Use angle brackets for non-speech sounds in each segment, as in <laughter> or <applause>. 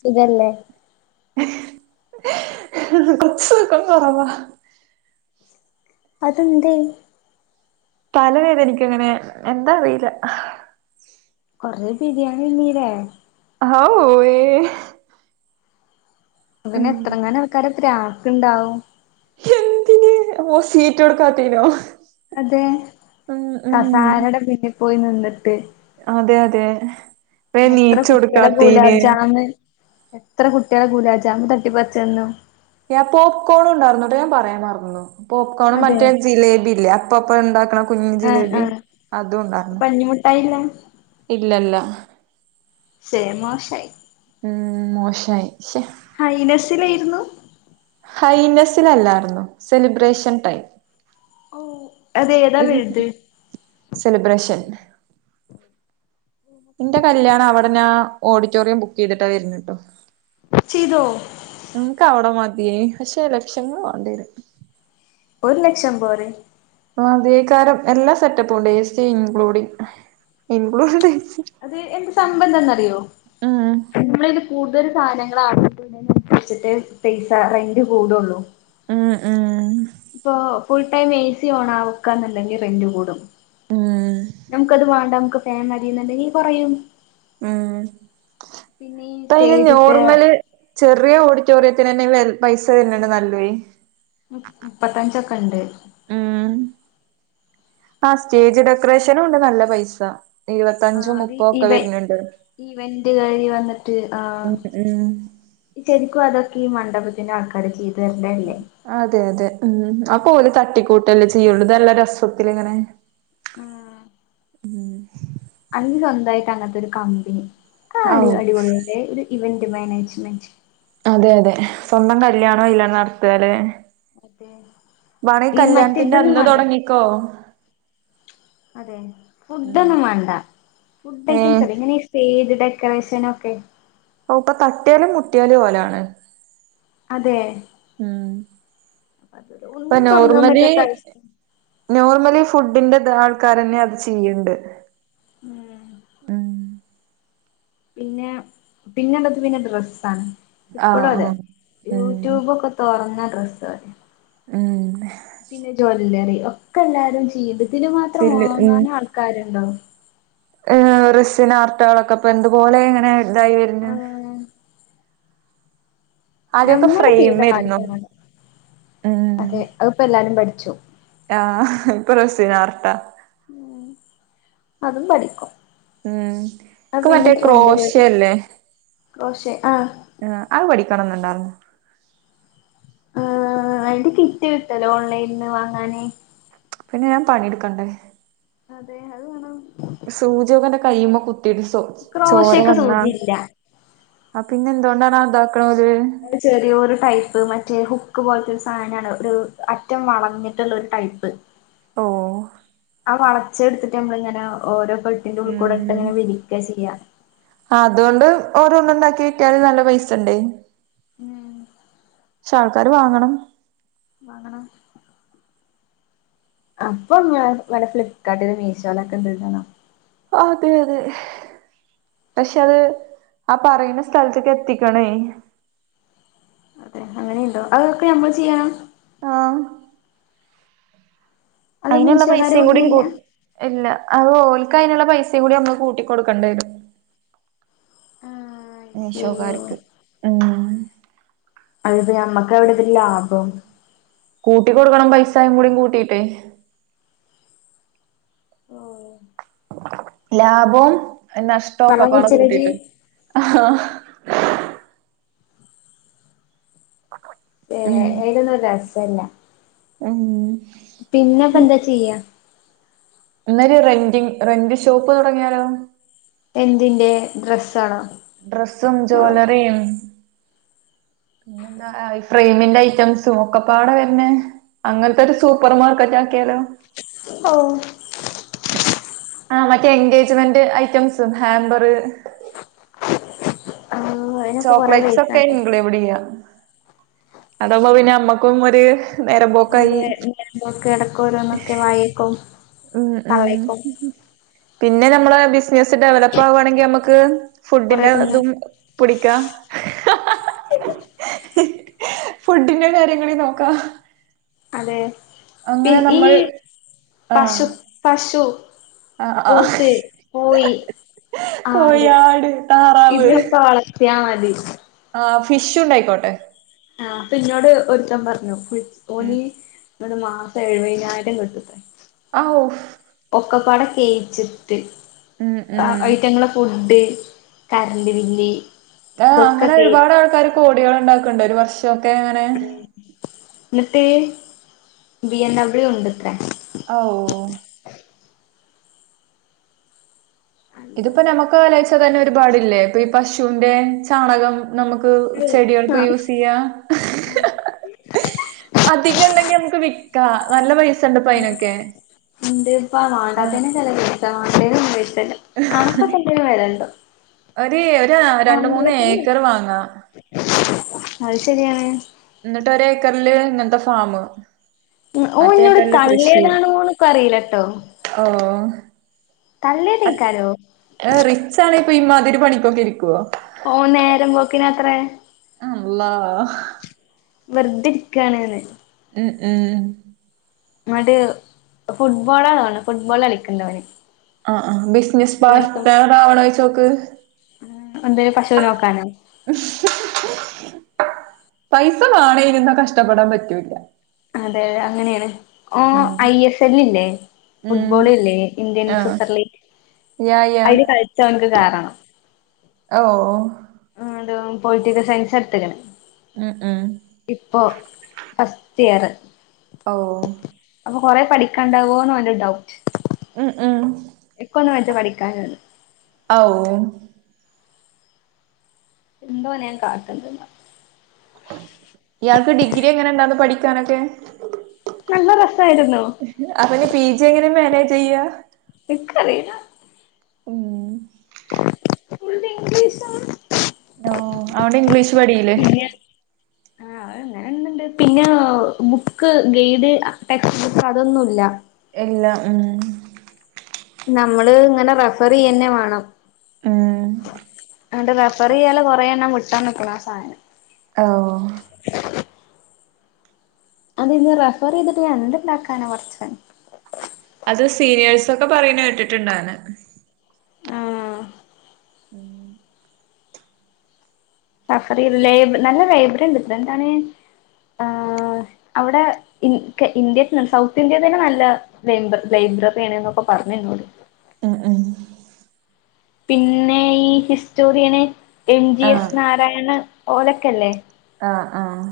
സുഖല്ലേ കൊച്ചു കോണ പറവാ അതന്തെ? തല വേദനിക ഇങ്ങനെ എന്താ അറിയില്ല കൊറേ ബിരിയാണി തിന്നിലെ ഹൗ അതിന് ഉം എത്രങ്ങാനെ ആക്കാര പ്രക്ക് ഉണ്ടാവും എന്തിന് ഓഹ് സീറ്റ് കൊടുക്കാത്തനോ അതെ കസാരടെ പിന്നിൽ പോയി നിന്നിട്ട് അതെ അതെ വേം പിന്നെ എത്ര നീച്ച് കുട്ടികള കൊടുക്കാത്തീന് ഗുലാബ് ജാം എത്ര കുട്ടികളെ ഗൂലാ ജാം തട്ടി പരിചളഞ്ഞു ഞാൻ പോപ്കോൺ ഉണ്ടായിരുന്ന കേട്ടോ ഞാൻ പറയാൻ മറന്നു പോപ്കോണ അതെ മറ്റേ ജിലേബില്ലേ അപ്പ അപ്പ ഇണ്ടാക്കണ കുഞ്ഞഞ് ആഹ് ജിലേബി ആഹ് അതും ണ്ടായിണം <unintelligible> ഇല്ലല്ല സേ മോഷൈ ഉമ് മോശായി ഹൈനസിലായിരുന്നു ഹൈനെസ്സിലല്ലായിരുന്നു സെലിബ്രേഷൻ ടൈം ഓ അത് ഏതാ വലുത് സെലിബ്രേഷൻ ഇന്റെ കല്യാണം അവിടെ ഞാ ഓഡിറ്റോറിയം ബുക്ക് ചെയ്തിട്ടാ വരുന്ന ട്ടോ ചെയിതോ ഇൻക്ക് അവിടെ മതിയേ പക്ഷെ ലക്ഷങ്ങ വാണ്ടിരും ഒരു ലക്ഷം പോരെ അതേ കാരം എല്ലാ സെറ്റപ്പും ണ്ട് എ സി ഇൻക്ലൂഡിങ് ഇൻക്ലൂഡ് അത് എന്ത് സംമ്പന്തം എന്ന് അറിയോ ഉം നമ്മളിത് കൂടുതൽ സാധനങ്ങൾ <unintelligible> പൈസ റെന്റ് കൂടുള്ളൂ ആഹ് ആഹ് ഇപ്പൊ full time A C on ആവക്കാന്നല്ലെങ്കിൽ റെന്റ് കൂടും ഉം നമുക്കത് വേണ്ട നമുക്ക് ഫാൻ മതിയുന്നുണ്ടെ നീ കുറയും ഉമ് പിന്നെ ഈ ഇപ്പ അയ്ന് സ്റ്റേജിത്തെ നോർമല് ചെറിയ ഓഡിറ്റോറിയത്തിന് തന്നെ പൈസ വേ വര്ന്നണ്ട് നല്ല ഉമ് മുപത്തഞ്ച കണ്ട ഉമ് ആഹ് സ്റ്റേജ് ഡെക്കറേഷനും ഉണ്ട് നല്ല പൈസ എഴു പത്തഞ്ചോ മുപ്പ ഒക്കെ വരുന്നുണ്ട് ഇവന്റ് കാരി വന്നിട്ട് ആഹ് <unintelligible> ശരിക്കും അതൊക്കെ ഈ മണ്ഡപത്തിന്റെ ആൾക്കാര് ചെയ്തു തരണ്ടല്ലേ അതെ അതെ ഉമ് അപോലെ തട്ടിക്കൂട്ടല്ലേ ചെയ്യുള്ളതെല്ല രസത്തി ഇങ്ങനെ ഉമ് ഉമ് അങ് സ്വന്തമായിട്ട് അങ്ങത്തെ ഒരു കമ്പനി ആ ഔ അടി അടിപൊളതെ ഒരു ഇവന്റ് മാനേജ്മെന്റ് അതെ അതെ സ്വന്തം കല്യാണോ ഇല്ലാ നടത്തലെ അതെ വാണ ഈ കല്യാണത്തിന്റെ മറ്റിതൊന്നും അന്ന് വേണ്ട തുടങ്ങിക്കോ അതെ ഫുഡ ഒന്നും വേണ്ട ഫുഡ് ഐറ്റംസ് ഏഹ് അല്ലെ ഇങ്ങനെ സ്റ്റേജ് ഡെക്കറേഷന ഒക്കെ- ഓ ഇപ്പൊ തട്ടിയാലും മുട്ടിയാലും ഓലാണ്- അതെ ഉം അതൊരു ഇപ്പ ഒന്നും തുടങ്ങാൻ നോർമലി പറ്റാത്ത അവസ്ഥ നോർമലി ഫുഡിന്റെ ആൾക്കാരന്നെ അത് ചെയ്യണ്ട് ഉം. പിന്നെ പിന്നെണ്ടത് പിന്നെ ഡ്രസ്സ ആണ് ആഹ് ഇപ്പോഴും അതെ ആഹ് ഉം യൂട്യൂബ ഒക്കെ തുറന്ന ഡ്രസ്സ്- ഉം- പിന്നെ ജ്വല്ലറി ഒക്കെ എല്ലാരും ചെയ്യണ്ട് തിരു മാത്രം ചില്ല് വാങ്ങാനും ആൾക്കാരുണ്ടോ? റിസിനാർട്ടകളൊക്കെ ഇപ്പൊ എതുപോലെ എങ്ങനെ ഇതായി വരുന്ന് ആഹ് ആദ്യൊക്കെ നമ്മള് ഫ്രെയിം ചെയ്ത വരുന്നു ആർക്കും വേണ്ട ഉ അതെ അതിപ്പോ എല്ലാരും പഠിച്ചു ആഹ് ഇപ്പൊ റസീനാർട്ട ഉം അതും പഠിക്ക ഉം ഇക്ക മറ്റേ ക്രോശ്യയല്ലേ? ക്രോഷേ ആഹ് ആ അത് പഠിക്കണന്നുണ്ടായിരുന്നോ? ആ അത് കിട്ടിട്ടോ ഓൺലൈനിൽ നിന്ന് വാങ്ങാനേ. പിന്നെ ഞാൻ പണിടുക്കണ്ടേ?. അതെ അത് വേണം. സൂചോക്കന്റെ കയുമേ കുത്തിയിട്ട് ചോ ചോര ക്രോശക്ക് വന്നാ സൂചിയില്ല അ പിന്നെ എന്തുകൊണ്ടാണ് ഇതാക്കണത് ചെറിയ ഒരു ടൈപ്പ്, മറ്റേ ഹുക്ക് പോലത്തെ ഒരു സാധനമാണ്. ഒരു അറ്റം വളഞ്ഞിട്ടുള്ള ഒരു ടൈപ്പ്. ഓഹ് ആ വളച്ചെടുത്തിട്ട് നമ്മള ഇങ്ങനെ ഓരോ പെ അതിന്റെ ഉൾക്കൂടെട്ട്ങ്ങനെ വലിക്ക ചെയ്യാം. ആ അതുകൊണ്ട് ഓരോണ് ഉണ്ടാക്കി വെക്കാല് നല്ല പൈസ ഉണ്ട്. ഉം. പക്ഷെ ആൾക്കാര് വാങ്ങണം. വങ്ങണം. അപ്പൊ നമ്മള് വല്ല ഫ്ലിപ്പ്കാർട്ടില്, മീഷോയിലൊക്കെ ഉണ്ടെന്നാണോ. അതെ അതെ പക്ഷെ അത് ആ പറയുന്ന സ്ഥലത്തേക്ക് എത്തിക്കണേ?. അതെ അങ്ങനെയ ഉണ്ടോ അതൊക്കെ നമ്മൾ ചെയ്യണം. ആഹ് - അത് അതിനുള്ള മീശോക്കാര് പൈസയും കൊടുന്നില്ല കൂടി ഇല്ല അത് ഓൾക്ക് അതിനുള്ള പൈസയും കൂടി നമ്മൾ കൂട്ടി കൊടുകണ്ടിവരും. ആഹ് അയ്യോ മെഷോകാർക്ക്. ഉം അതിപ്പോ ഞമ്മക്ക് എവിടെ ഇതിൽ ലാഭം? കൂട്ടി കൊടുക്കണം പൈസ ങ്ങ്ട് കൂട്ടിയിട്ട് ഓ ലാഭവും, നഷ്ടവും ഒക്കെ വെള്ളം പണം കുടിച്ചലജ് കൂട്ടിട്ട് ആഹ് ഏ ഉം ഏതന്നൂ രസല്ല ഉം പിന്നെപ്പൊ എന്താ ചെയ്യാ? എന്നരു റെൻ്റിംങ് റെന്റ ഷോപ്പ് തുടങ്ങിയാലോ? എന്തിന്റെ ഡ്രസ്സ് ആണോ? ഡ്രസ്സും, ജ്വാലറിയും. പിന്നെ എന്താ ഫ്രെമിന്റെ ഐറ്റംസും ഒക്കപ്പാടെ വരണെ അങ്ങനത്തൊരു സൂപ്പർ മാർക്കറ്റ് ആക്കിയാലോ? ഓ ആ മറ്റേ എൻഗേജ്മെന്റ് ഐറ്റംസും ഹാമ്പറ് തന്നെ <unintelligible> ചോക്ലേറ്റ്സ് ഒക്കെ ഇന്ക്ലൂട് ചെയ്യാം. അതുവുമ്പോ പിന്നെ നമ്മക്കും ഒരു നേരം പോക്കായി അതെ നേരമ്പോക്ക് ഇടക്ക് ഓരോന്ന് ഒയൊക്കെ വായിക്കും ഉം ഉം പിന്നെ നമ്മള് ബിസിനസ്സ് ഡെവലപ്പ് ആകുവാണെങ്കി നമ്മക്ക് കൊറേ ഫുഡിന്റെ തിന്ന് അതും പിടിക്കാ ഫുഡിന്റെ കാര്യങ്ങള് കൂടി നോക്കാം. അതെ പി അങ്ങനെ ഈ നമ്മൾ ആഹ് പശു പശു ആഹ് ആഹ് പോത്ത് പോയി ആട് കോഴിയാട് താറാവ് ഇതൊക്കെ വളർത്തിയാ മതി. ആ ഫിഷ് ഉണ്ടായിക്കോട്ടെ. ആ എന്നോട് ഒരുത്തൻ പറഞ്ഞു ഒലി ആഹ് ഒരു മാസം എഴുപതിനായിരം കിട്ടുവത്രെ ആഹ് ഓഫ് ഒക്കപ്പാടെ കെ <unintelligible> യിച്ചിട്ട് ഉം ഉം ഐറ്റങ്ങളെ ഫുഡ് കറണ്ട് ബില്ല് ആ ഇതൊക്കെ അങ്ങനെ കേ ഒരുപാട് ആൾക്കാര് കോടികൾ ഉണ്ടാക്കണ്ട് ഒരു വർഷമൊക്കെ അങ്ങനെ ഉം എന്നിട്ട് ബി എൻ ഡബ്യു ഉണ്ട് അത്രേ ഓ <unintelligible> ഇതിപ്പോ നമ്മക്ക് ആ ആലോചിച്ചാ തന്നെ ഒരുപാട് ഇല്ലേ ഇപ്പൊ ഈ പശുന്റെ ചാണകം നമുക്ക് ചെടികൾക്ക് ആഹ് യൂസ്യ്യാ അധികം ഇണ്ടെങ്കി നമുക്ക് വിക്കാ നല്ല പൈസ ഉണ്ട് ഇപ്പൊ അയിനൊക്കെ ഇണ്ട് ഇപ്പ ഏഹ് വണ്ടാത്തേനും ചെലവില്ല വണ്ടുന്നേനും വരത്തില്ല നമുക്ക് ഇപ്പൊ എന്തിനാ വരണ്ടോ ഒര് ഒരു രണ്ടു മൂന്ന് ഏക്കറ് വാങ്ങാം അത് ശരിയാണ് എന്നിട്ട് ഒരു ഏക്കറില് ഇങ്ങനത്തെ ഫാമ് ഓൻ മറ്റേ എന്നോട് ഏക്കറില് തള്ളിയതാണോ എന്ന് അറിയിലട്ടോ ഓഹ് തള്ളിയിടിക്കലോ റിച്ച് ആണ് ഇപ്പൊ ഈമാതിരി പണിക്കൊക്കെയിരിക്കോ ഓഹ് നേരം പോക്കിന അത്രേ അള്ളാഹ വെറുതെ ഇരിക്കുവാനാണ്ന് ഉം ഉം എന്ന <unintelligible> ട്ട് ഫുട്ബോളാ തോണ് ഫുട്ബോൾ കളിക്കണ്ടവന് ആഹ് ആഹ് ബിസിനസ് പാർട്ണർ ആവണോന്ന് ചോദിച്ചു നോക്ക് എന്തെ പശുനെ നോക്കാനോ പൈസ വാണോം എന്നാ കഷ്ടപ്പെടാൻ പറ്റൂല്ല അതെ അങ്ങനെയാണ് ആഹ ഉം ഐ എസ് എല്ല് ഇല്ലേ ഉം ഫുട്ബോൾല്ലേ ഇന്ത്യൻ ആഹ് സിസർലി യാ യാ അയിൽ കളിച്ച് അവനക്ക് കേറണം ഓഹ് ഓഹ് ആഹ് ഹെലോ പൊളിറ്റിക്കൽ സയൻസ് എടുത്തക്കണെ ഉം ഉം ഇപ്പൊ ഫസ്റ്റ് ഇയറ് ഓ <unintelligible> അപ്പൊ കൊറെ പഠിക്കണ്ടാവോ എന്ന് ഓന്ഒരു ഡൗട്ട് ഉം ഉം ഇക്കൊന്നും വജ്ജ പഠിക്കാനോന്ന് ഔ <unintelligible> എന്താ ഓനെ ഞാൻ കാട്ടണതെന്നാ ഇയാൾക്ക് ഡിഗ്രി എങ്ങനെ ഇണ്ടന്ന് പഠിക്കാനൊക്കെ നല്ല റസായിരുന്നു അപ്പനി പി ജി എങ്ങനെ മാനേജ് ചെയ്യാ ഇക്കറില ഉം ഫുൾ ഇംഗ്ലീഷാണ് ഓ അവിടെ ഇംഗ്ലീഷ് പടില്ലേ ആഹ അങ്ങനന്ന്ണ്ട് പിന്നാ ബുക്ക് ഗൈഡ് ടെക്സ്റ്റ് ബുക്ക് അതൊന്നുല്ല എല്ലാം ഉം നമ്മള് ഇങ്ങനെ റെഫർ ചെയ്യന്നെ വേണം ഉം അണ്‌ട് റെഫർ ചെയ്യാല് കൊറെ എണ്ണം വിട്ടന്ന്ക്ക്ണ് ആ സാനം ഓ അത് ഇന്ന് റഫർ ചെയ്തിട്ട് ഞാൻ ന്ത് ണ്ടാക്കാനാ പടച്ചോനെ അത് സീനിയേഴ്സൊക്കെ പറയുന്നെ കേട്ടിട്ടുണ്ടാന് ആഹ് ഉം റഫറി ല്ലായിര്ന്ന് നല്ല വെയ്റ്റ്ണ്ട് ട്ടൊ എന്താണ് ആ അവ്ടെ ഇന്ക് ഇന്ത്യ <unintelligible> സൗത്ത് ഇന്ത്യയിൽ തന്നെ നല്ല. <unintelligible> ലൈബ്രറി ആണ്ന്ന് ഒക്കെ പറഞ്ന്നോട്. ഉം ഉം. പിന്നെ ഈ ഹിസ്റ്റോറിയന് എം ജി ആഹ് എസ് നാരായണ ഓലൊക്കെല്ലേ. ആഹ് ആഹ്‌.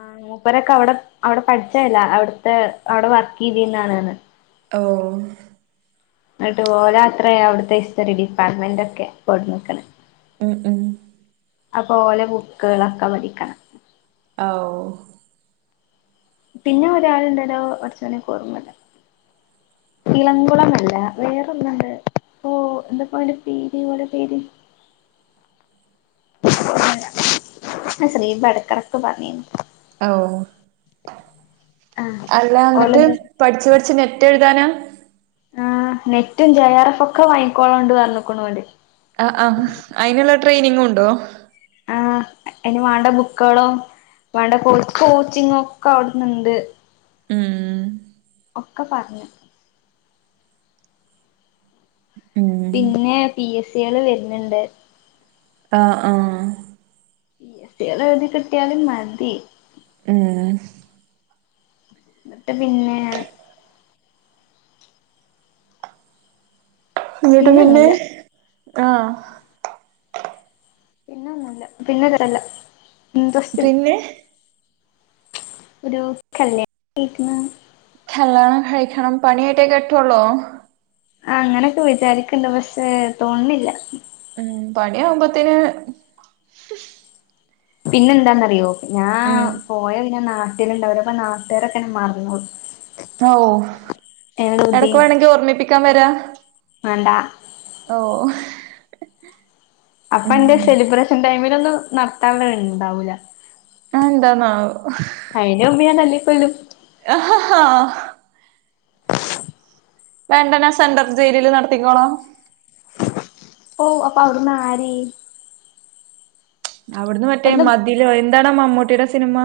ആഹ് മൂപ്പരൊക്കെ അവിടെ അവിടെ പഠിച്ചല്ല അവിടുത്തെ അവിടെ വർക്ക് ചെയ്തിന്നാണ്അർഞ്. ഓ. എന്നിട്ട് ഓല അത്രയ അവിടുത്തെ ഇസ്റ്ററി ഡിപ്പാർട്ട്മെന്റ് ഒക്കെ കൊടന്ന്ക്ണ്. ഉം ഉം. അപ്പോലെ ബുകോളൊക്കെ പഠിക്കണം. ആ ഓ. പിന്നെ ഒരാൾണ്ടല്ലോ പട്ച്ചോനെ എനിക്ക് ഓർമ്മല്ല. ഇളംകുളമല്ല വേറൊന്നണ്ട് ഇപ്പ എന്താപ്പ അതിന്റെ പേര് ഓലെ പേര്. ശ്രീബഎടക് എടക്ക് പറഞ്ഞിന്നു. ഓ ആഹ് അല്ല ഓല് ന്ട്ട് പഠിച്ചു പഠിച്ച് നെറ്റ് എഴുതാന. ആഹ് നെറ്റും ജെആർ എഫ് ഒക്കെ വാങ്ങി കൊണ്ടു പറഞ്ഞു ക്ണോല്. ആ ആ അതിനുള്ള ട്രെയിനിങ് ഉണ്ടോ. ആ ഇനി വാണ്ട ബുക്കോളും. വേണ്ട കൊച് കോച്ചിങ്ങ ഒക്കെ അവ്ട്ന്ന്ണ്ട്. ഉം ഒക്കെ പറഞ്ഞ്. ഉം പിന്നെ പി എസി ആള് വരുന്നുണ്ട്. ആഹ് ആഹ്‌. <unintelligible> എഴതി കട്ടിയാലും മതി. ഏഹ്. എന്ട്ട് പിന്നെ. ഇന്ന്ട്ട് പിന്നെ പിന്നൊന്നുല്ല ആഹ. പിന്നൊന്നുല്ല പിന്നെ തല്ല എന്റെസ്റ്റ്ന്. പിന്നെ ഒരു കല്യാണംകൈയിക്ണ. കല്യാണം കയിക്കണം പണിയായിട്ടേ കെട്ടുള്ളോ. ആ അങ്ങനെഒക്കെ വിചാരിക്ണ്ട് പക്ഷേ തോന്നിണില്ല. ഉം പണിയാവുമ്പോത്തേന് പിന്നെന്താന്നറിയോ ഞാ ഉം പോയ പിന്നെ നാട്ടിലുണ്ടാവൂല അപ്പൊ നാട്ടുകാരൊക്കെെ മാറന്നോവും. ഓ എടക്ക് വേണെങ്കി ഓർമ്മിപ്പിക്കാൻ വരാ. വേണ്ട ഓ. അപ്പൊ എന്റെ സെലിബ്രേഷൻ ടൈമിലൊന്നും നടത്താൻ ത്ണ്ടാവൂല. ആഎന്താ നാവോ. അയിന്റെ മുമ്പ് ഞാൻ തല്ലി കൊല്ലു. ആ ഹാഹാ. വേണ്ട ഞാൻ സെൻന്റർ ജയിലിൽ നടത്തിക്കോ. ളാ. ഓ അപ്പൊ അവിടുന്ന് ആര്. അവിടന്ന് മറ്റേ അവിടുന്ന് മതിലോ എന്താണാ മമ്മൂട്ടിയുടെ സിനിമ.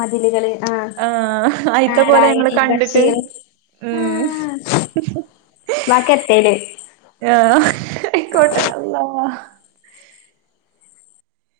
മതിലുകള് ആഹ് ആഅയിത്ത പോലെ നാരായണി ഞങ്ങൾകണ്ടിട്ട്. ബഷീർ ഇം ആഹ് <unintelligible> ഹ ആയിക്കോട്ടെ അള്ളാ.